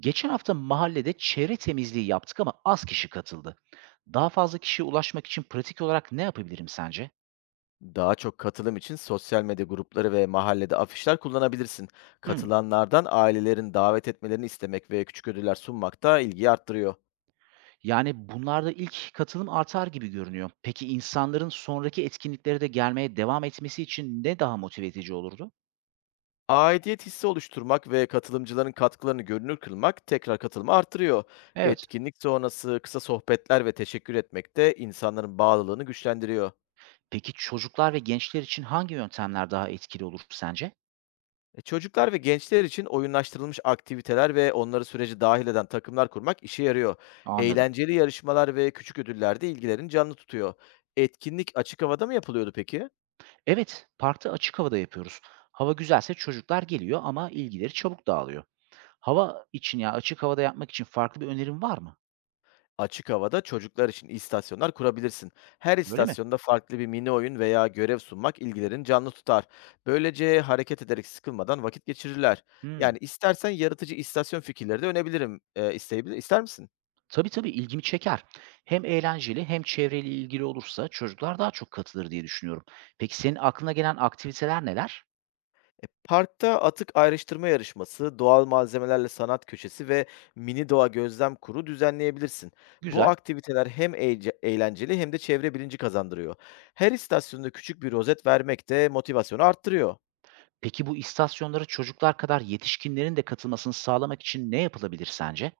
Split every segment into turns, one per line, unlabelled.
Geçen hafta mahallede çevre temizliği yaptık ama az kişi katıldı. Daha fazla kişiye ulaşmak için pratik olarak ne yapabilirim sence?
Daha çok katılım için sosyal medya grupları ve mahallede afişler kullanabilirsin.
Hmm.
Katılanlardan ailelerin davet etmelerini istemek ve küçük ödüller sunmak da ilgiyi arttırıyor.
Yani bunlarda ilk katılım artar gibi görünüyor. Peki insanların sonraki etkinliklere de gelmeye devam etmesi için ne daha motive edici olurdu?
Aidiyet hissi oluşturmak ve katılımcıların katkılarını görünür kılmak tekrar katılımı artırıyor.
Evet.
Etkinlik sonrası kısa sohbetler ve teşekkür etmek de insanların bağlılığını güçlendiriyor.
Peki çocuklar ve gençler için hangi yöntemler daha etkili olur sence?
Çocuklar ve gençler için oyunlaştırılmış aktiviteler ve onları sürece dahil eden takımlar kurmak işe yarıyor.
Anladım.
Eğlenceli yarışmalar ve küçük ödüller de ilgilerini canlı tutuyor. Etkinlik açık havada mı yapılıyordu peki?
Evet, parkta açık havada yapıyoruz. Hava güzelse çocuklar geliyor ama ilgileri çabuk dağılıyor. Hava için ya açık havada yapmak için farklı bir önerim var mı?
Açık havada çocuklar için istasyonlar kurabilirsin. Her
Öyle mi?
istasyonda farklı bir mini oyun veya görev sunmak ilgilerini canlı tutar. Böylece hareket ederek sıkılmadan vakit geçirirler.
Hımm.
Yani istersen yaratıcı istasyon fikirleri de önebilirim. İsteyebilir, ister misin?
Tabii, tabii, ilgimi çeker. Hem eğlenceli hem çevreyle ilgili olursa çocuklar daha çok katılır diye düşünüyorum. Peki senin aklına gelen aktiviteler neler?
Parkta atık ayrıştırma yarışması, doğal malzemelerle sanat köşesi ve mini doğa gözlem kuru düzenleyebilirsin. Bu
Güzel.
aktiviteler hem eğlenceli hem de çevre bilinci kazandırıyor. Her istasyonda küçük bir rozet vermek de motivasyonu arttırıyor.
Peki bu istasyonlara çocuklar kadar yetişkinlerin de katılmasını sağlamak için ne yapılabilir sence?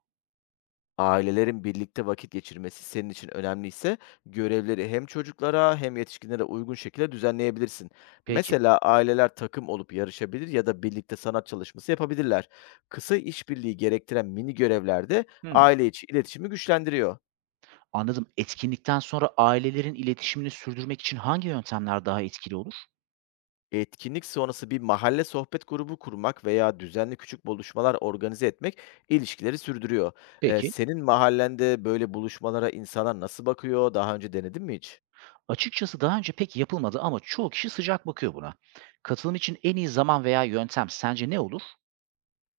Ailelerin birlikte vakit geçirmesi senin için önemliyse, görevleri hem çocuklara hem yetişkinlere uygun şekilde düzenleyebilirsin.
Peki.
Mesela aileler takım olup yarışabilir ya da birlikte sanat çalışması yapabilirler. Kısa işbirliği gerektiren mini görevlerde
Hımm.
aile içi iletişimi güçlendiriyor.
Anladım. Etkinlikten sonra ailelerin iletişimini sürdürmek için hangi yöntemler daha etkili olur?
Etkinlik sonrası bir mahalle sohbet grubu kurmak veya düzenli küçük buluşmalar organize etmek ilişkileri sürdürüyor.
Peki.
Senin mahallende böyle buluşmalara insanlar nasıl bakıyor? Daha önce denedin mi hiç?
Açıkçası daha önce pek yapılmadı ama çoğu kişi sıcak bakıyor buna. Katılım için en iyi zaman veya yöntem sence ne olur?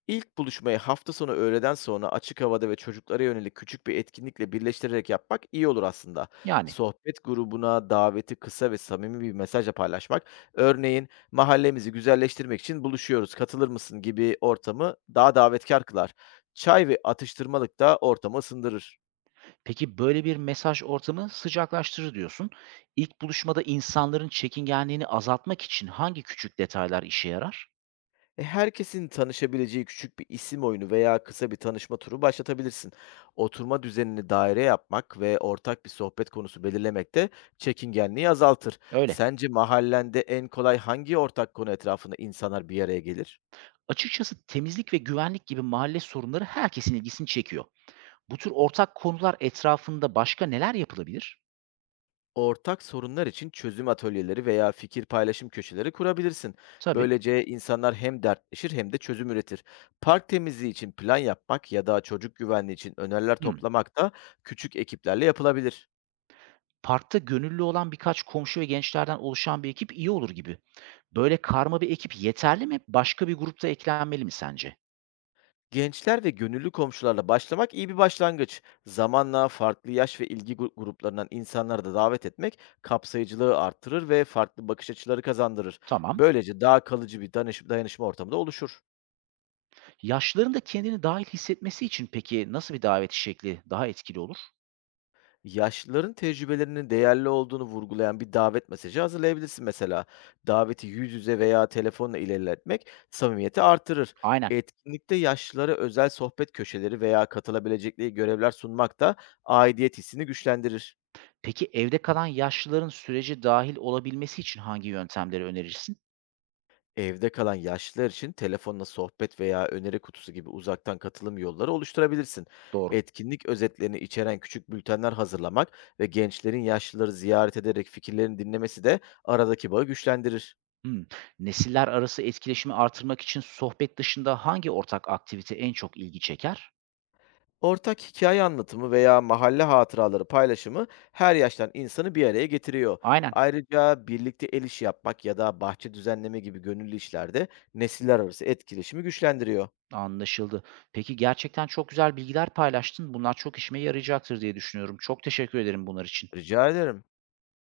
İlk buluşmayı hafta sonu öğleden sonra açık havada ve çocuklara yönelik küçük bir etkinlikle birleştirerek yapmak iyi olur aslında.
Yani.
Sohbet grubuna daveti kısa ve samimi bir mesajla paylaşmak, örneğin mahallemizi güzelleştirmek için buluşuyoruz, katılır mısın gibi ortamı daha davetkar kılar. Çay ve atıştırmalık da ortamı ısındırır.
Peki, böyle bir mesaj ortamı sıcaklaştırır diyorsun. İlk buluşmada insanların çekingenliğini azaltmak için hangi küçük detaylar işe yarar?
Herkesin tanışabileceği küçük bir isim oyunu veya kısa bir tanışma turu başlatabilirsin. Oturma düzenini daire yapmak ve ortak bir sohbet konusu belirlemek de çekingenliği azaltır.
Öyle.
Sence mahallende en kolay hangi ortak konu etrafında insanlar bir araya gelir?
Açıkçası temizlik ve güvenlik gibi mahalle sorunları herkesin ilgisini çekiyor. Bu tür ortak konular etrafında başka neler yapılabilir?
Ortak sorunlar için çözüm atölyeleri veya fikir paylaşım köşeleri kurabilirsin.
Tabii.
Böylece insanlar hem dertleşir hem de çözüm üretir. Park temizliği için plan yapmak ya da çocuk güvenliği için öneriler
Hımm.
toplamak da küçük ekiplerle yapılabilir.
Parkta gönüllü olan birkaç komşu ve gençlerden oluşan bir ekip iyi olur gibi. Böyle karma bir ekip yeterli mi? Başka bir grupta da eklenmeli mi sence?
Gençler ve gönüllü komşularla başlamak iyi bir başlangıç. Zamanla farklı yaş ve ilgi gruplarından insanları da davet etmek kapsayıcılığı arttırır ve farklı bakış açıları kazandırır.
Tamam.
Böylece daha kalıcı bir dayanışma ortamı da oluşur.
Yaşlıların da kendini dahil hissetmesi için peki nasıl bir davet şekli daha etkili olur?
Yaşlıların tecrübelerinin değerli olduğunu vurgulayan bir davet mesajı hazırlayabilirsin mesela. Daveti yüz yüze veya telefonla ilerletmek samimiyeti artırır.
Aynen.
Etkinlikte yaşlılara özel sohbet köşeleri veya katılabilecekleri görevler sunmak da aidiyet hissini güçlendirir.
Peki evde kalan yaşlıların sürece dahil olabilmesi için hangi yöntemleri önerirsin?
Evde kalan yaşlılar için telefonla sohbet veya öneri kutusu gibi uzaktan katılım yolları oluşturabilirsin.
Doğru.
Etkinlik özetlerini içeren küçük bültenler hazırlamak ve gençlerin yaşlıları ziyaret ederek fikirlerini dinlemesi de aradaki bağı güçlendirir.
Hımm. Nesiller arası etkileşimi artırmak için sohbet dışında hangi ortak aktivite en çok ilgi çeker?
Ortak hikaye anlatımı veya mahalle hatıraları paylaşımı her yaştan insanı bir araya getiriyor.
Aynen,
Ayrıca birlikte el işi yapmak ya da bahçe düzenleme gibi gönüllü işlerde nesiller arası etkileşimi güçlendiriyor.
anlaşıldı. Peki gerçekten çok güzel bilgiler paylaştın. Bunlar çok işime yarayacaktır diye düşünüyorum. Çok teşekkür ederim bunlar için.
Rica ederim.